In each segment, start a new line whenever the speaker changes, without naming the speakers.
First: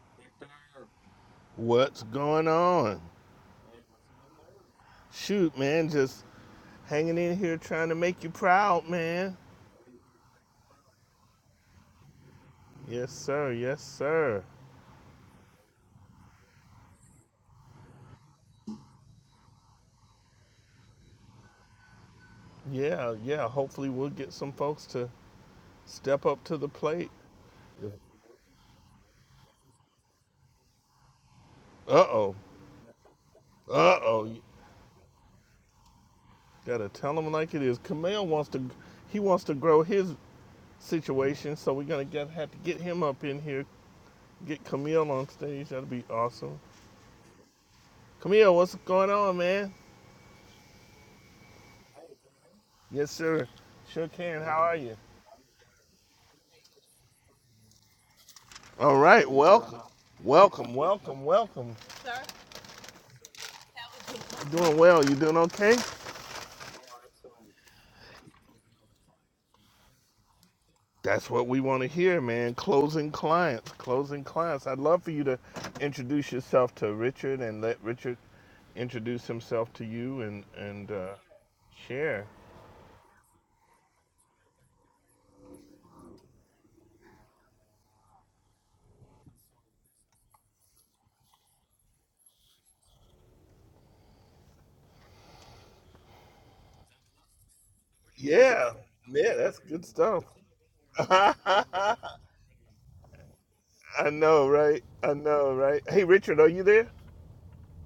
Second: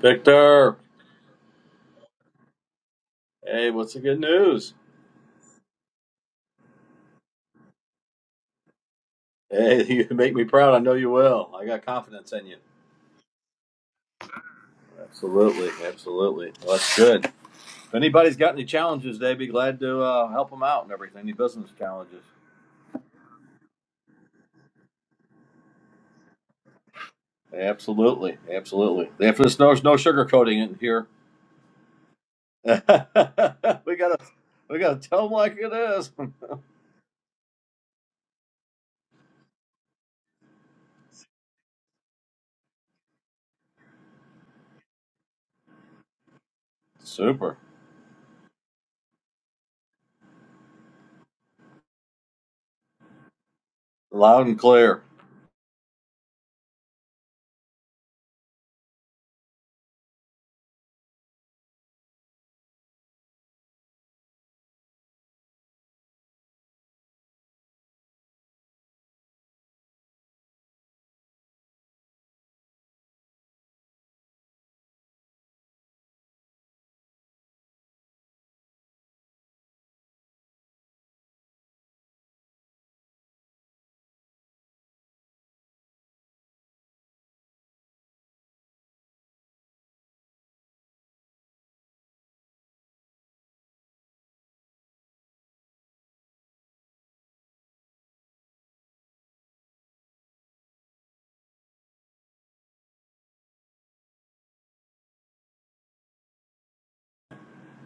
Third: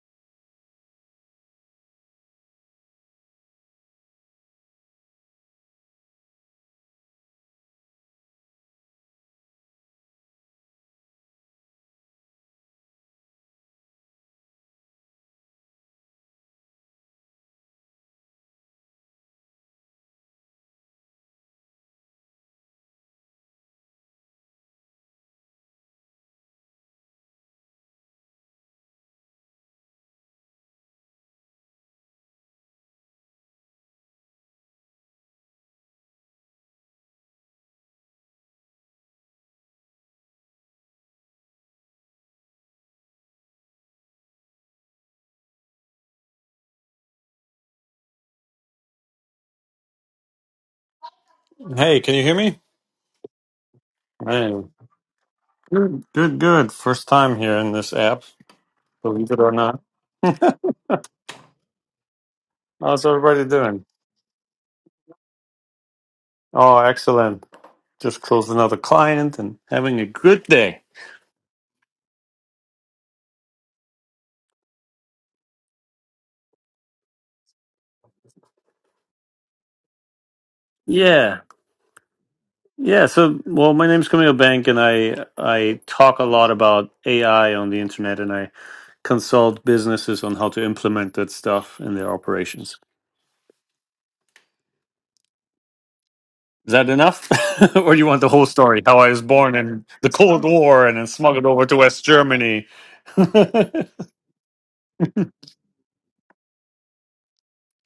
Victor,
What's going on?
hey, what's the good news?
Shoot, man, just hanging in here trying to make you proud, man.
Hey, you make me proud. I know you will. I got confidence in you.
Yes, sir. Yes, sir.
Absolutely, absolutely. Well, that's good. If anybody's got any challenges, they be glad to uh, help them out and everything. Any business challenges?
Yeah, yeah. Hopefully, we'll get some folks to step up to the plate.
Absolutely, absolutely. After this, there's no sugarcoating in here.
Uh oh.
we
Uh
gotta,
oh.
we gotta tell them like it is.
Gotta tell them like it is. Camille wants to. He wants to grow his situation, so we're gonna get, have to get him up in here. Get Camille on stage. That'll be awesome.
Super,
Camille, what's going on, man?
Hey, can you hear me?
Yes, sir. Sure can.
loud
Hey,
How
and
are you?
clear.
good, good, good. First time here in this app,
All right,
believe it or not.
welcome. Welcome, welcome, welcome.
How's everybody doing?
You doing well? You doing okay?
Oh, excellent. Just closed another client and having a good day.
That's what we want to hear, man. Closing clients, closing clients. I'd love for you to introduce yourself to Richard and let Richard introduce himself to you and and uh,
Yeah,
share.
yeah. So, well, my name's Camille Bank, and I I talk a lot about AI on the internet, and I consult businesses on how to implement that stuff in their operations. Is that enough, or do you want the whole
Yeah,
story? How I was
yeah,
born
that's good
in the
stuff.
Cold War and then smuggled over to West Germany.
I know, right? I know, right? Hey, Richard, are you there?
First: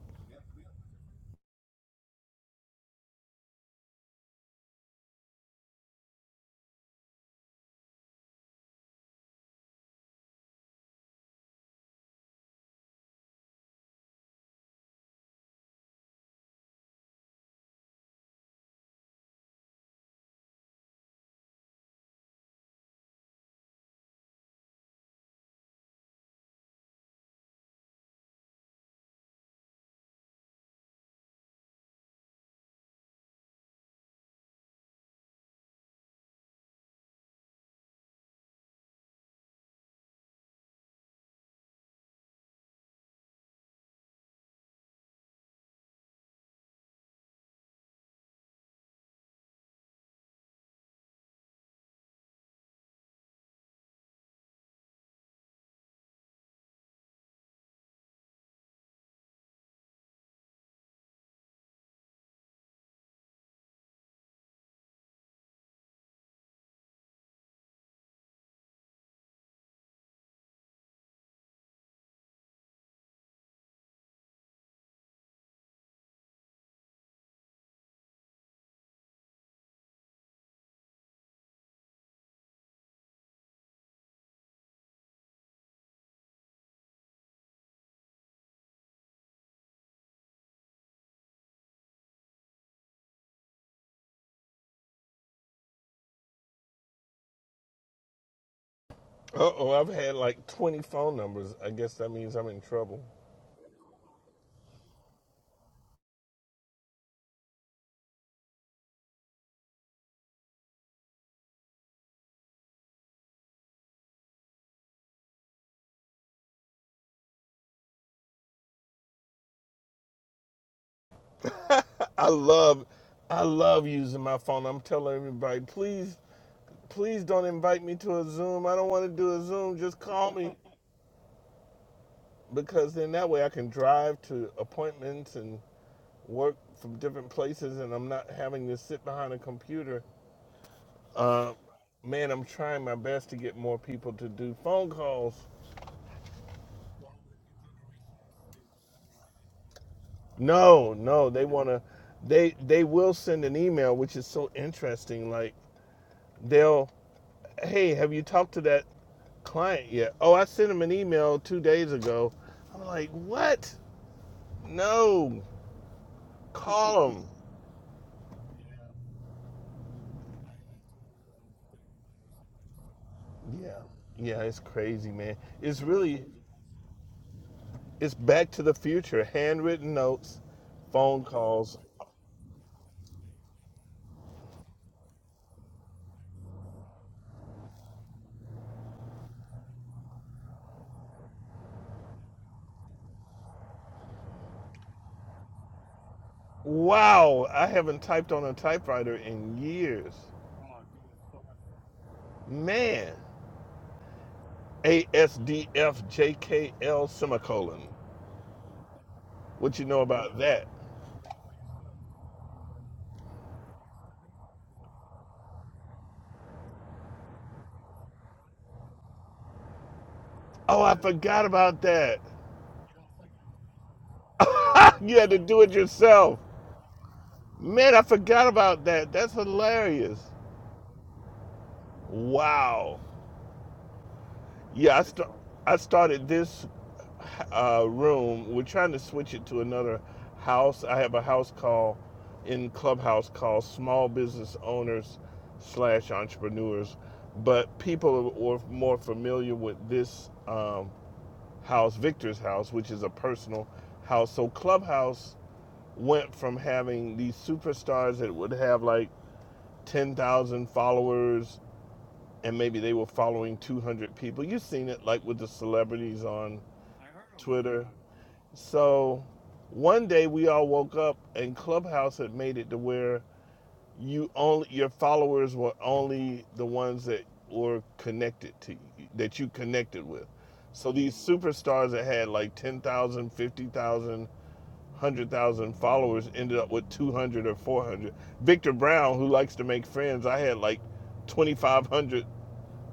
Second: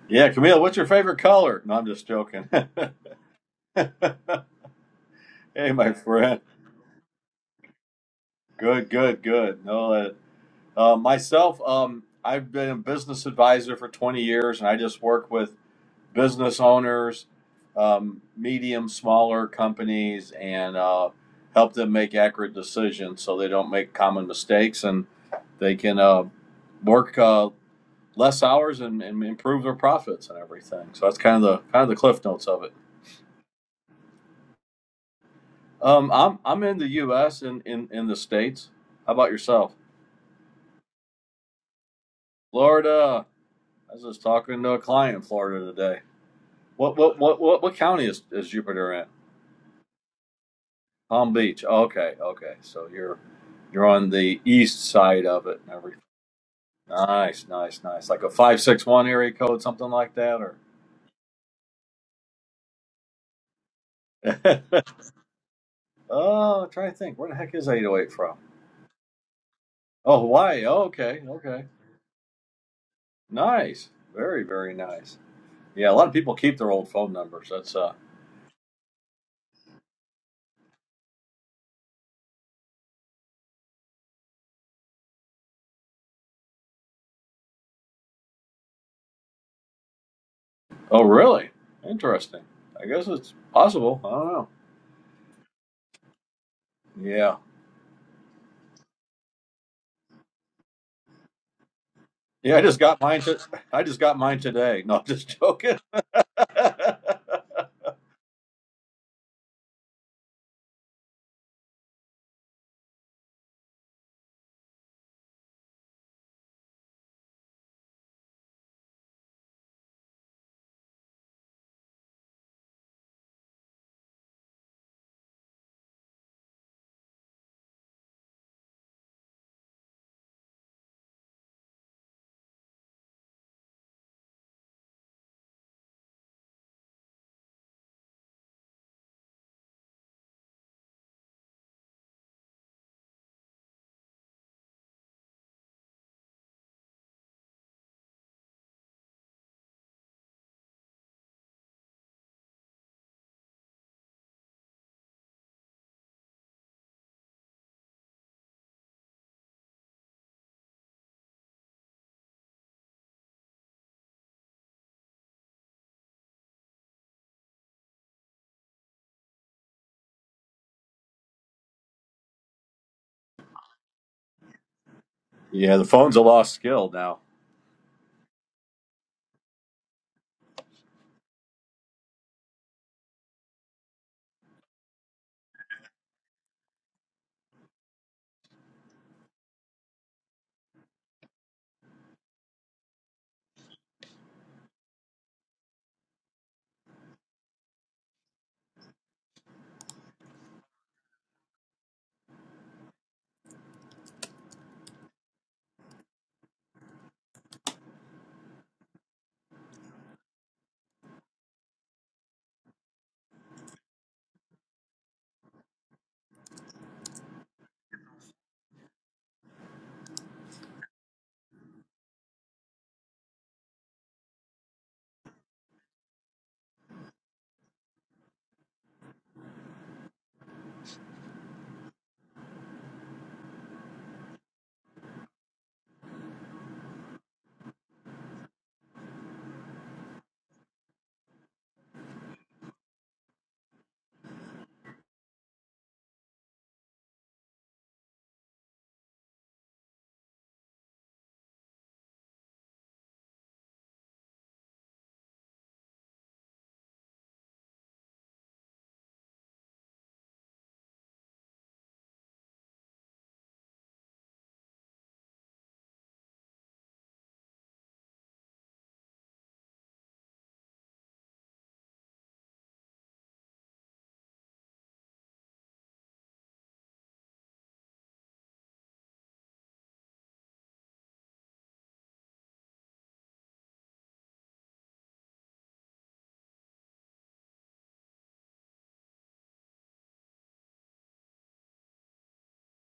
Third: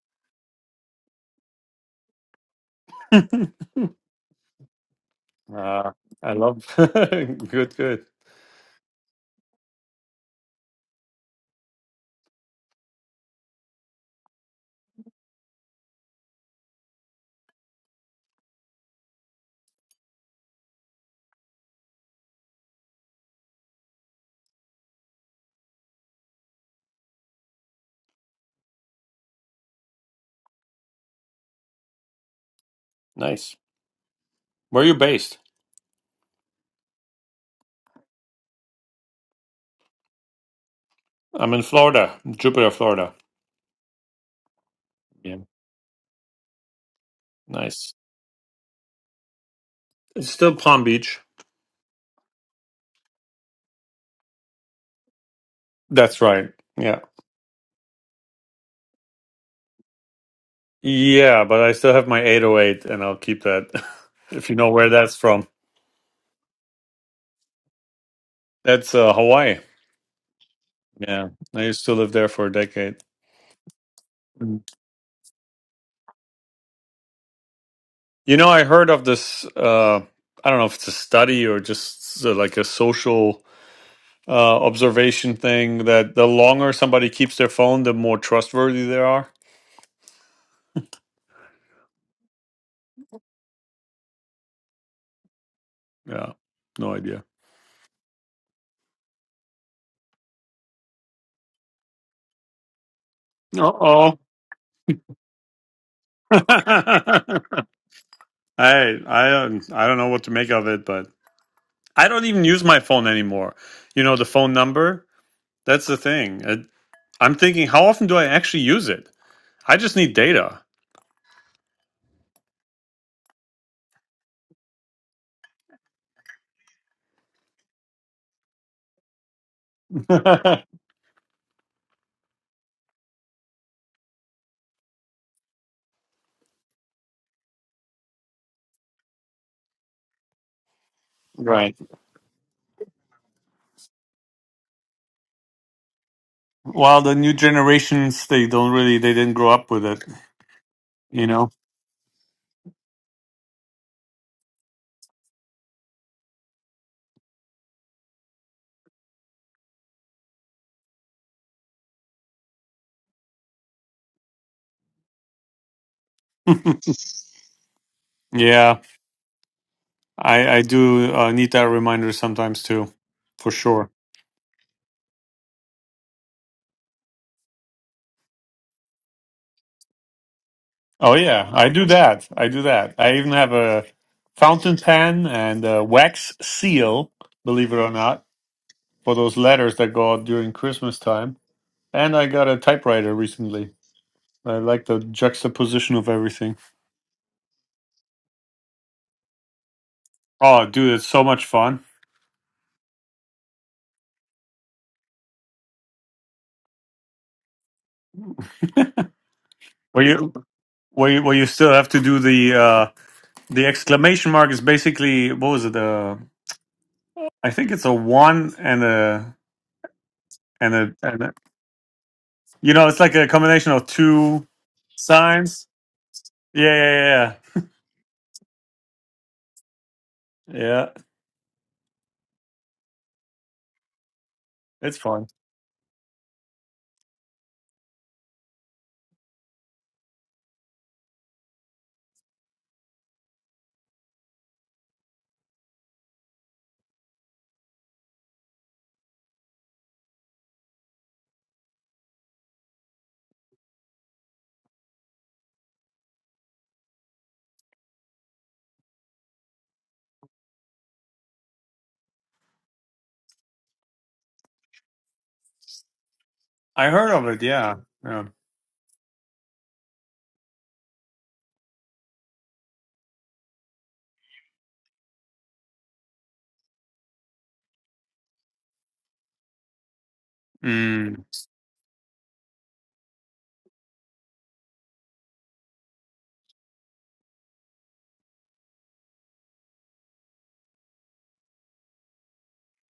Yeah, Camille, what's your favorite color? No, I'm just joking. hey,
Uh,
my
I
friend.
love. Good, good.
Good, good, good. No, uh, Uh, myself, um, I've been a business advisor for 20 years, and I just work with business owners, um, medium, smaller companies, and uh, help them make accurate decisions so they don't make common mistakes and they can uh, work uh, less hours and, and improve their profits and everything. So that's kind of the kind of the cliff notes of it.
Nice. Where are you based?
Um, I'm I'm in the U.S. and in, in, in the states. How about yourself?
I'm in Florida, Jupiter, Florida.
Florida. I was just talking to a client in
Yeah.
Florida today. What what what what, what
Nice.
county is, is Jupiter in?
It's still Palm Beach.
Palm Beach. Okay, okay. So you're you're on the east side of it and everything.
That's right. Yeah.
Nice, nice, nice. Like a five six one area code, something like that, or
Yeah, but I still have my 808 and I'll keep that if you know where that's from.
oh, I'm trying to think. Where the heck is eight oh eight from?
That's uh, Hawaii.
Oh, Hawaii. Oh, okay,
Yeah. I
okay.
used to live there for a decade.
Nice. Very, very nice. Yeah, a lot of people keep their old phone numbers. That's uh
You know, I heard of this uh I don't know if it's a study or just uh, like a social uh observation thing that the longer somebody keeps their phone, the more trustworthy they are.
oh really? Interesting. I guess it's possible. I don't know.
Yeah, no idea.
Yeah.
Uh oh, I've had like 20 phone numbers. I guess that means I'm
Yeah,
in
I just got
trouble.
mine to
Uh
I just got
oh.
mine today. No, I'm just joking.
I I don't I don't know what to make of it, but I don't even use my phone anymore. You know the phone number. That's the thing. It, I'm thinking, how often do I actually use it? I just need data.
I love, I love using my phone. I'm telling everybody, please, please don't invite me to a Zoom. I don't want to do a Zoom. Just call me, because then that way I can drive to appointments and work from different places, and I'm not having to sit behind a computer. Uh,
right.
man, I'm trying my best to get more people to do phone calls.
Well, the new generations they don't really they didn't grow up with it.
No,
You
no, they
know.
want to. They they will send an email, which is so interesting. Like they'll, hey, have you talked to that? client yet. Oh, I sent him an email two days ago. I'm like, what? No, call him.
Yeah. I I do uh, need that reminder sometimes too, for
Yeah,
sure.
yeah, it's crazy, man.
Yeah,
It's
the phone's a
really,
lost skill now.
it's back to the future. Handwritten notes,
Oh
phone
yeah, I
calls.
do that. I do that. I even have a fountain pen and a wax seal, believe it or not, for those letters that go out during Christmas time. And I got a typewriter recently. I like the juxtaposition of everything.
Wow, I haven't typed on a typewriter in years.
Oh, dude, it's so much fun.
Man, ASDFJKL semicolon. What you know
Well, you
about that?
well you, well, you still have to do the uh, the exclamation mark is basically what was it? Uh, I think it's a one and a and
Oh,
a
I
and a
forgot about that.
You know, it's like a combination of two
you had to do
signs.
it yourself.
Yeah, yeah, yeah, yeah.
Man, I forgot about that. That's hilarious.
Yeah,
Wow.
It's
Yeah, I,
fun.
st- I started this uh, room. We're trying to switch it to another house. I have a house call in Clubhouse called Small Business Owners slash Entrepreneurs. But people are more familiar with this um, house, Victor's house, which is a personal house. So Clubhouse went from having these superstars that would have like 10,000 followers and maybe they were following 200 people. You've seen it like with the celebrities on
I heard of it. Yeah.
Twitter.
yeah.
So one day we all woke up and Clubhouse had made it to where you only your followers were only the ones that were connected to you, that you connected with. So these
Mm.
superstars that had like 10,000, followers ended up with 200 or 400. Victor Brown, who likes to make friends, I had like 2,500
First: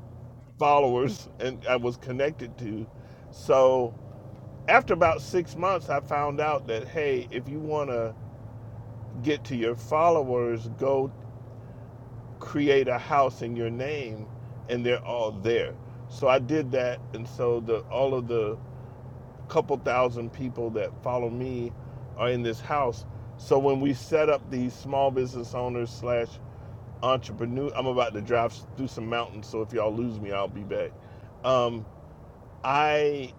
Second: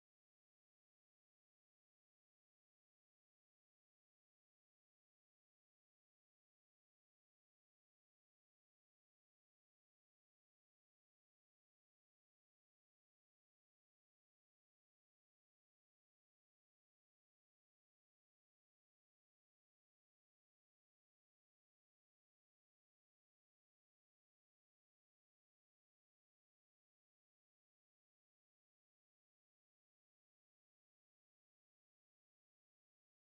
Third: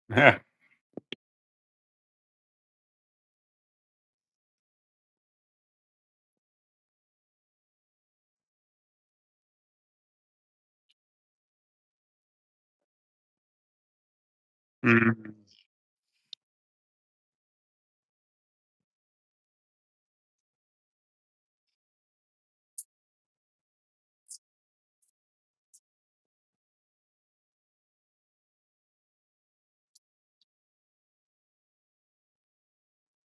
Yeah.
followers and I was connected to. So after about six months, I found out that hey, if you want to get to your followers, go create a house in your name, and they're all
Mm.
there. So I did that, and so the all of the couple thousand people that follow me are in this house. So when we set up these small business owners slash entrepreneur, I'm about to drive through some mountains, so if y'all lose me, I'll be back. Um, I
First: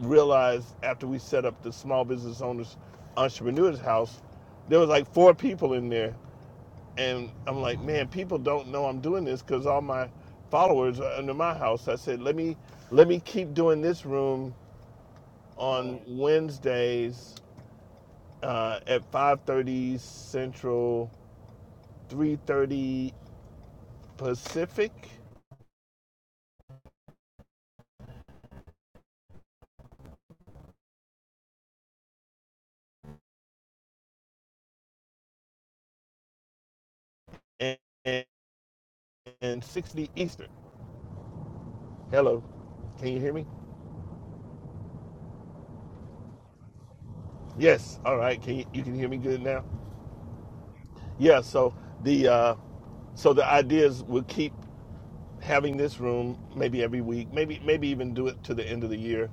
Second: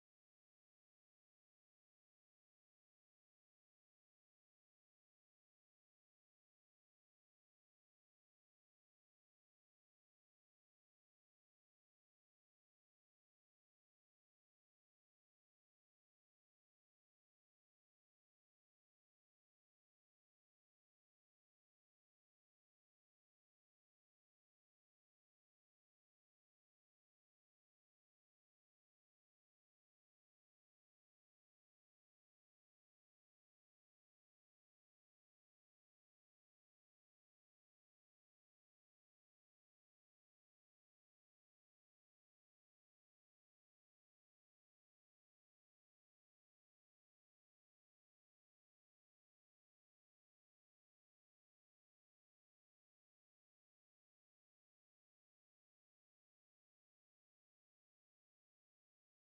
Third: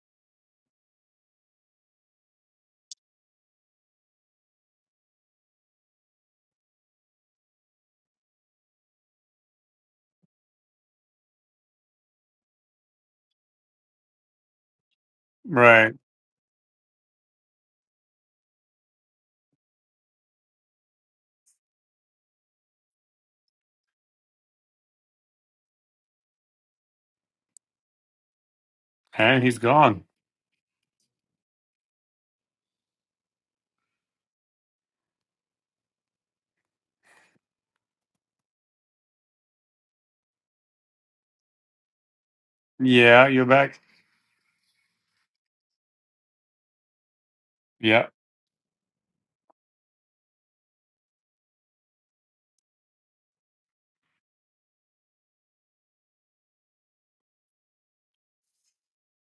realized after we set up the small business owners entrepreneurs house, there was like four people in there, and I'm like, man, people don't know I'm doing this because all my followers are under my house. I said, let me let me keep doing this room
Right.
on Wednesdays uh, at 5:30 Central, 3:30 Pacific,
And he's gone.
and, and and 60 Eastern. Hello, can you
Yeah,
hear
you're
me?
back.
Yes.
Yeah.
All right. Can you, you can hear me good now? Yeah, so the uh, so the idea is we'll keep having this room maybe every week, maybe maybe even do it to the end of the year,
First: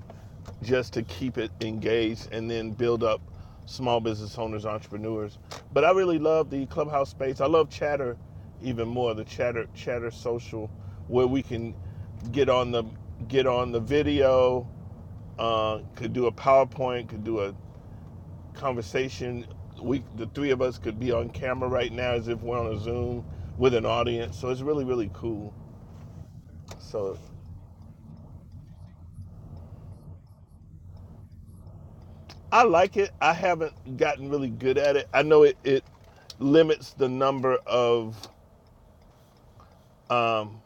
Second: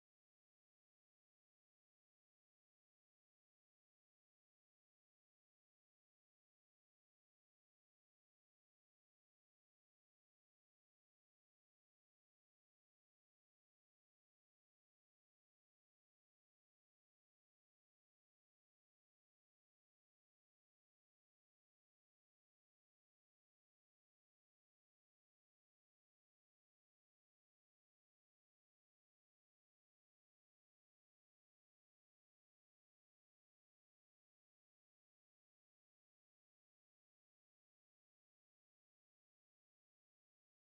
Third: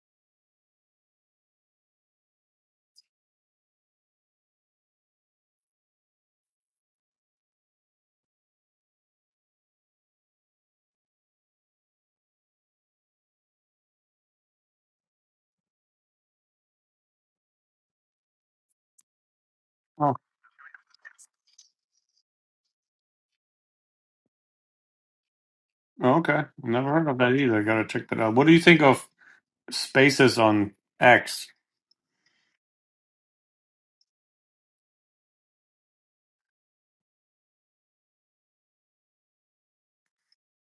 just to keep it engaged and then build up small business owners, entrepreneurs. But I really love the clubhouse space. I love Chatter even more. The Chatter Chatter social where we can get on the get on the video, uh, could do a PowerPoint, could do a conversation we
Oh,
the three of us could be on camera right now as if we're on a zoom with an audience so it's really really cool
oh, okay. Never heard of
so
that either. Gotta check that out. What do you think of spaces on X?
i like it i haven't gotten really good at it i know it, it limits the number of um,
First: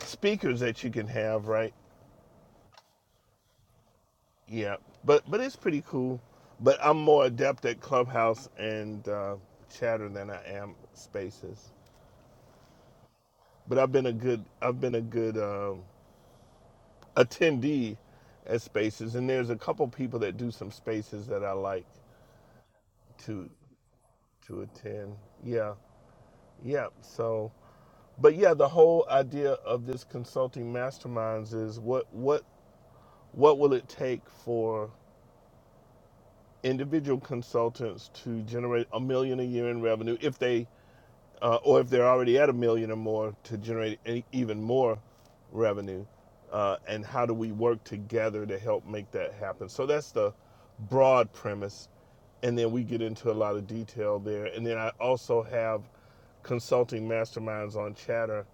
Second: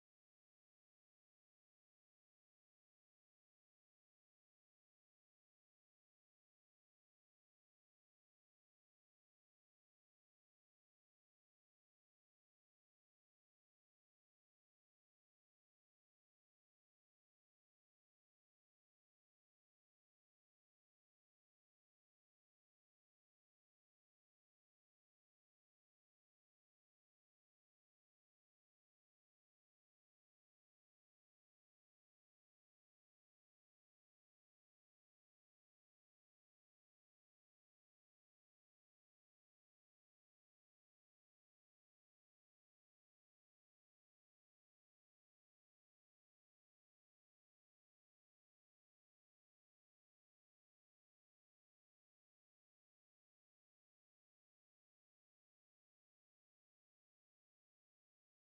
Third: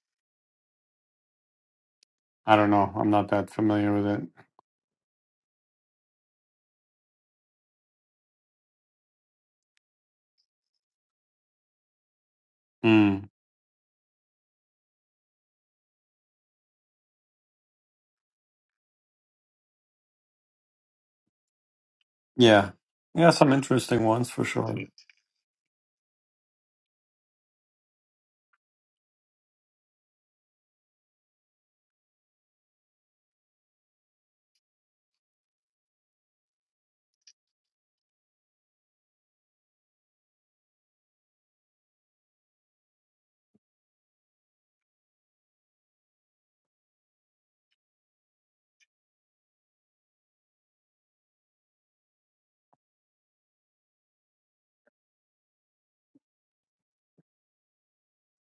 speakers that you can have right
I don't know. I'm not that familiar with it.
yeah but but it's pretty cool but i'm more adept at clubhouse and uh, chatter than i am spaces
Mm.
but i've been a good i've been a good um, attendee at spaces and there's a couple people that do some spaces that I like
Yeah. Yeah,
to
some interesting ones for
to
sure.
attend. Yeah. Yeah. So but yeah, the whole idea of this consulting masterminds is what what what will it take for individual consultants to generate a million a year in revenue if they uh, or if they're already at a million or more to generate any, even more revenue uh, and how do we work together to help make that happen so that's the broad premise and then we get into a lot of detail there. And then I also have consulting masterminds on Chatter.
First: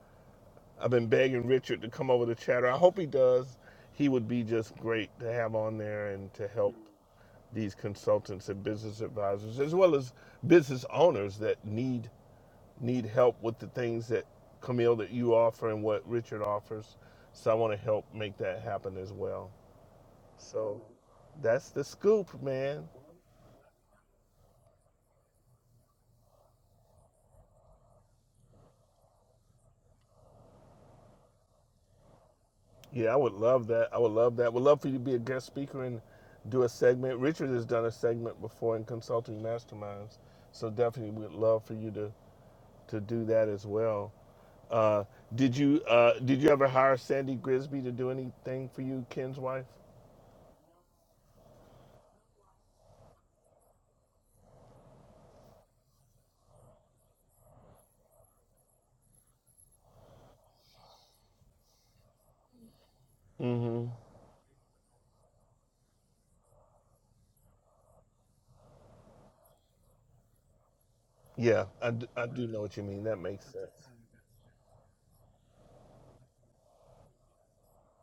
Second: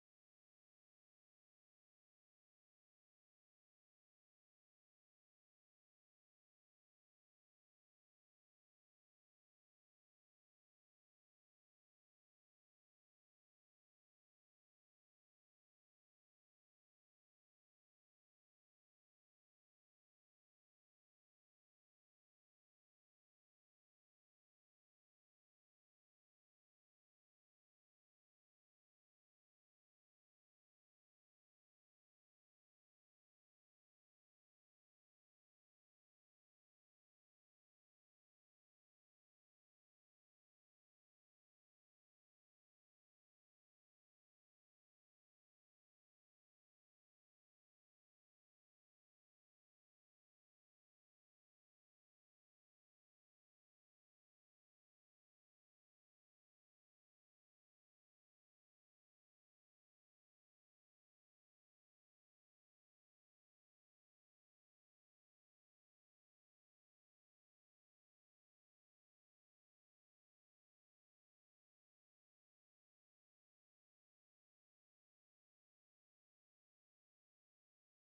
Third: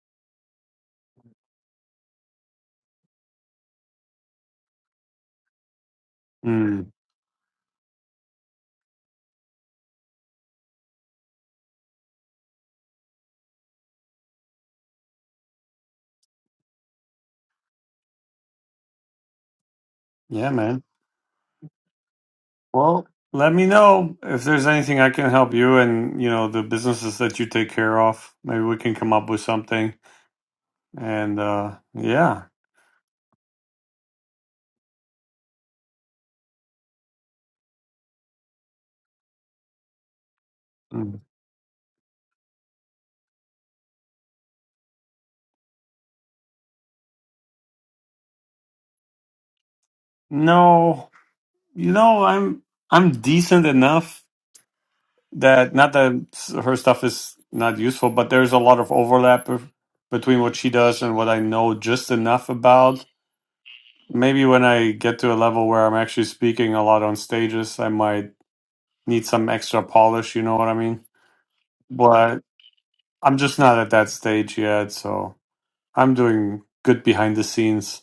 I've been begging Richard to come over to Chatter. I hope he does. He would be just great to have on there and to help
Mm.
these consultants and business advisors as well as business owners that need need help with the things that Camille that you offer and what Richard offers. So I want to help make that happen as well.
Yeah, man.
So that's the scoop, man.
Well, let me know if there's anything I can help you and, you know, the businesses that you take care of. Maybe we can come up with something. And uh yeah.
Yeah, I would love that. I would love that. Would love for you to be a guest speaker and do a segment. Richard has done a segment before in consulting masterminds, so definitely
Mm.
would love for you to to do that as well. Uh, did you uh, did you ever hire Sandy Grisby to do anything for you, Ken's wife?
No, you know, I'm I'm decent enough that not that s- her stuff is not useful, but there's a lot of overlap of- between what she does and what I know just enough about.
Mm-hmm.
Maybe when I get to a level where I'm actually speaking a lot on stages, I might need some extra polish, you know what I mean?
Yeah, I, d- I do know what you mean. That
I'm
makes
just not
sense.
at that stage yet, so I'm doing good behind the scenes.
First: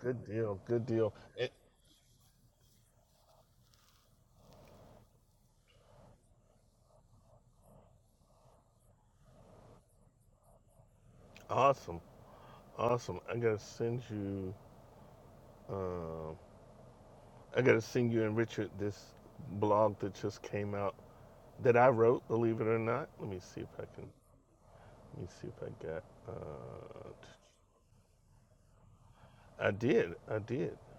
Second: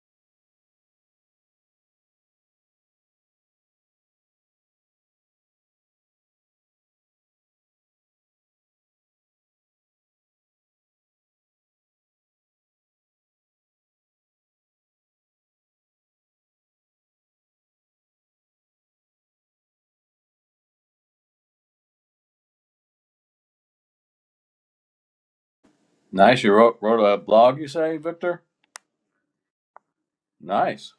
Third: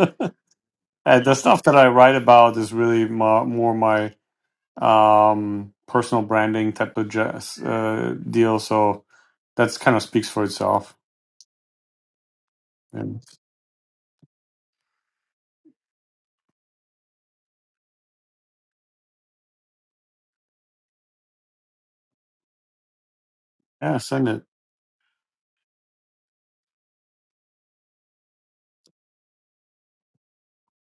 Good deal. Good deal.
And the
It,
stuff that I write about is really more, more my um, personal branding type of jazz, uh, deal. So that's kind of speaks for itself.
awesome. Awesome.
And
I gotta send you. Uh, I gotta send you and Richard this blog that just came out that I wrote, believe it or not. Let me see if I
yeah,
can.
send it.
Let me see if I got.
Nice. You wrote, wrote a
Uh,
blog, you say, Victor?
I did. I did.
Nice.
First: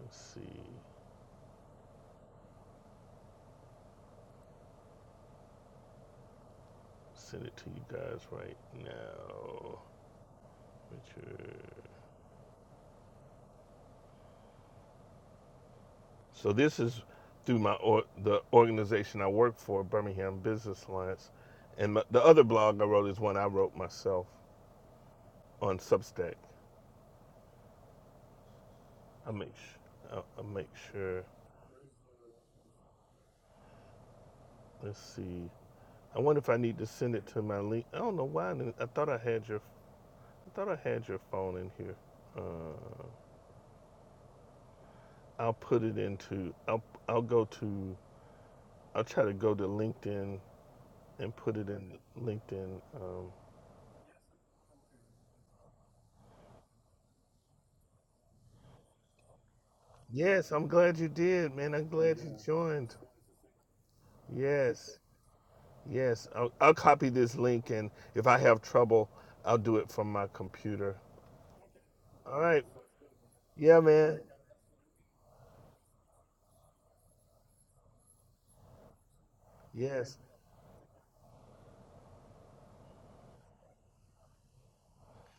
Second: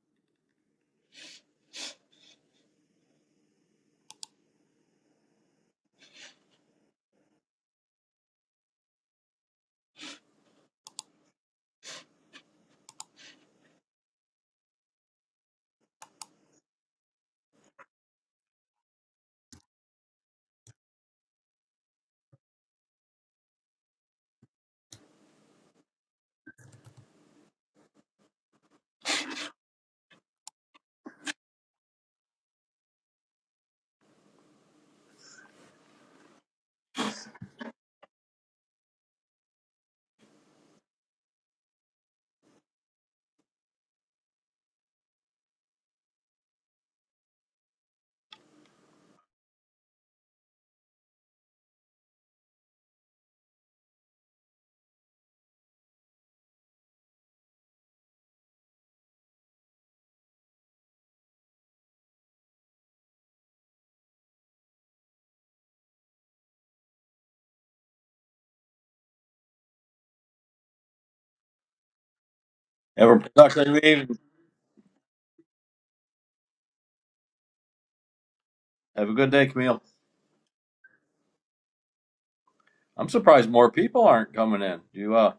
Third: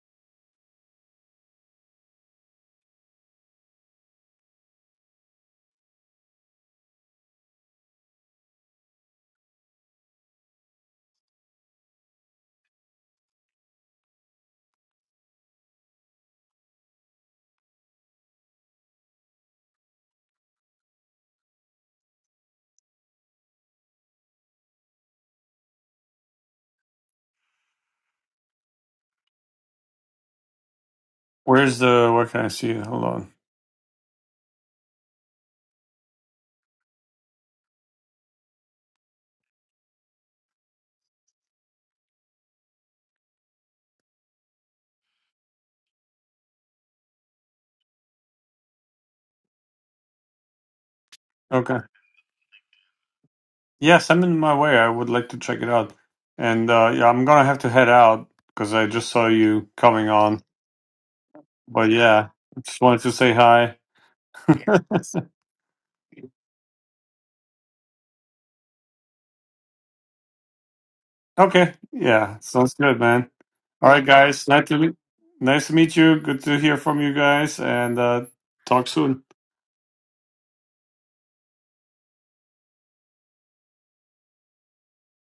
Let's see. Send it to you guys right now. Richard. So this is through my or, the organization I work for, Birmingham Business Alliance, and my, the other blog I wrote is one I wrote myself on Substack. I make sure. I, make sure.
Where's the? Where can I see it? Hold on.
Let's see. I wonder if I need to send it to my link. I don't know why. I I thought I had your I thought I had your phone in here. Uh, I'll put it into. I'll I'll go to. I'll try to go to LinkedIn and put it
Okay.
in LinkedIn. Um,
Yeah, send it my way. I would like to check it out. And uh, yeah, I'm gonna have to head out because I just saw you coming on.
yes, I'm glad you did, man. I'm
But
glad
yeah,
you
just
joined.
wanted to say hi.
Yes, yes. I'll, I'll copy this link, and if I have trouble, I'll do it from my computer.
Okay. Yeah.
All right.
Sounds good,
Have a
man.
productive
Yeah,
All right,
evening.
man.
guys. Nice to meet, nice to meet you. Good to hear from you guys, and uh, talk
Have
soon.
a good day, Camille.
Yes.
I'm surprised more people aren't coming in. You, uh,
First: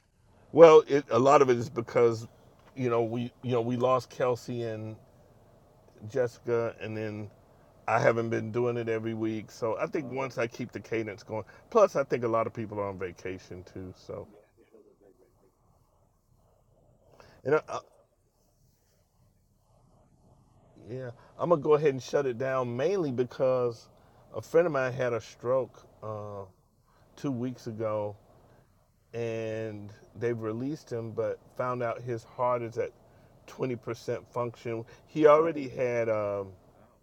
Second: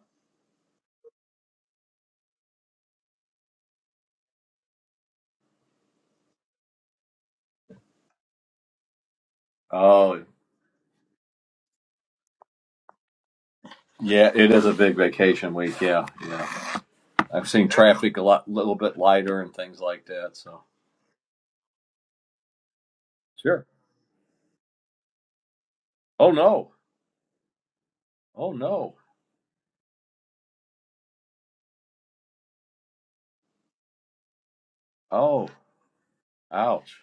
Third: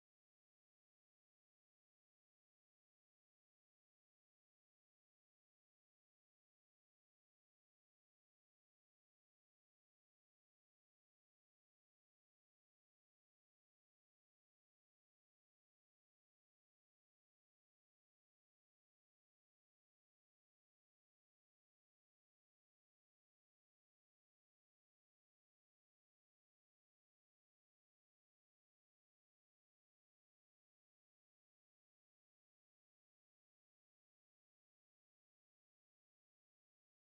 Well, it, a lot of it is because, you know, we you know we lost Kelsey and Jessica, and then I haven't been doing it every week, so I think
oh,
once I keep the cadence going. Plus, I think a lot of people are on vacation too. So,
yeah, it is a big vacation week. Yeah, yeah. I've
and I,
seen
I,
traffic a lot, little bit lighter and things like that. So,
yeah, I'm gonna go ahead and shut it down mainly
sure.
because a friend of mine had a stroke
Oh,
uh,
no.
two weeks ago,
Oh, no.
and they've released him, but found out his heart is at 20% function. He
Oh,
already had, um,
ouch.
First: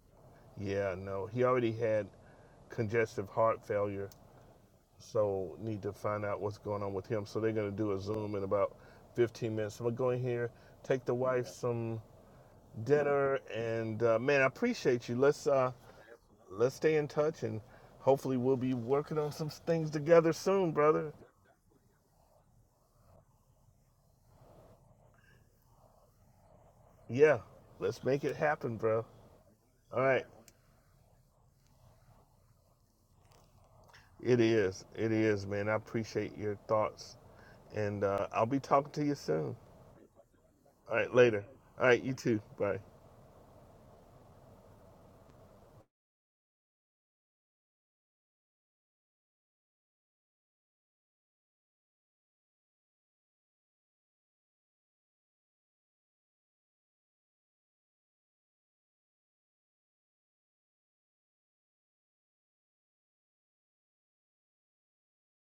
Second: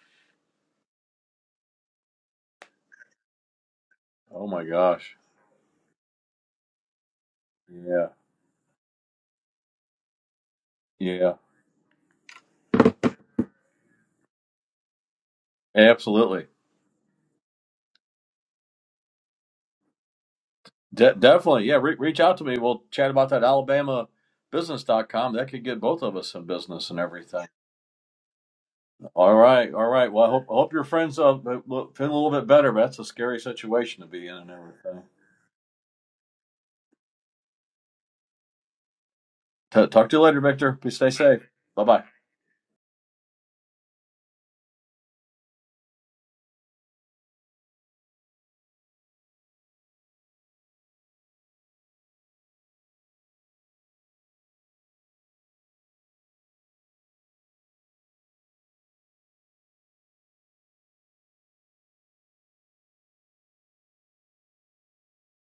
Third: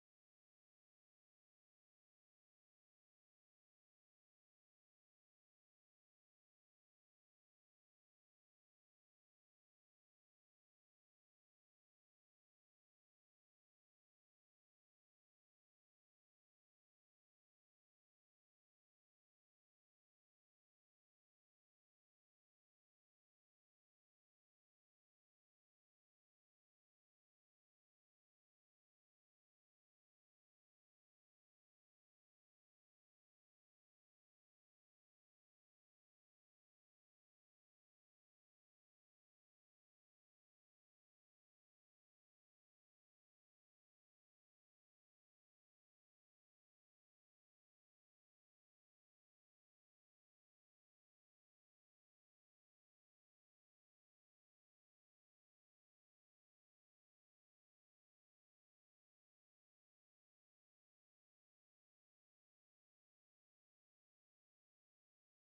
yeah, no, he already had congestive heart failure
Oh, my gosh.
so need to find out what's going on with him. So they're going to do a
Yeah,
Zoom in about 15 minutes. So I'm going to go in here, take the
yeah.
wife some dinner, and uh, man, I appreciate you. Let's uh,
Absolutely.
let's stay in touch, and hopefully we'll be working on some things together soon, brother.
De- definitely, yeah. Re- reach out to me. We'll chat about that Alabama business.com. That could get both of us in business and
Yeah,
everything.
let's make it happen, bro.
All right, all
All
right. Well,
right,
I hope I hope your friends uh, feel a little bit better. But that's a scary situation to be in
it
and
is,
everything.
it is, man. I appreciate your thoughts, and uh, I'll be talking to you soon.
T- talk to you later, Victor.
All
Please stay
right, later.
safe. Bye
All
bye.
right, you too. Bye.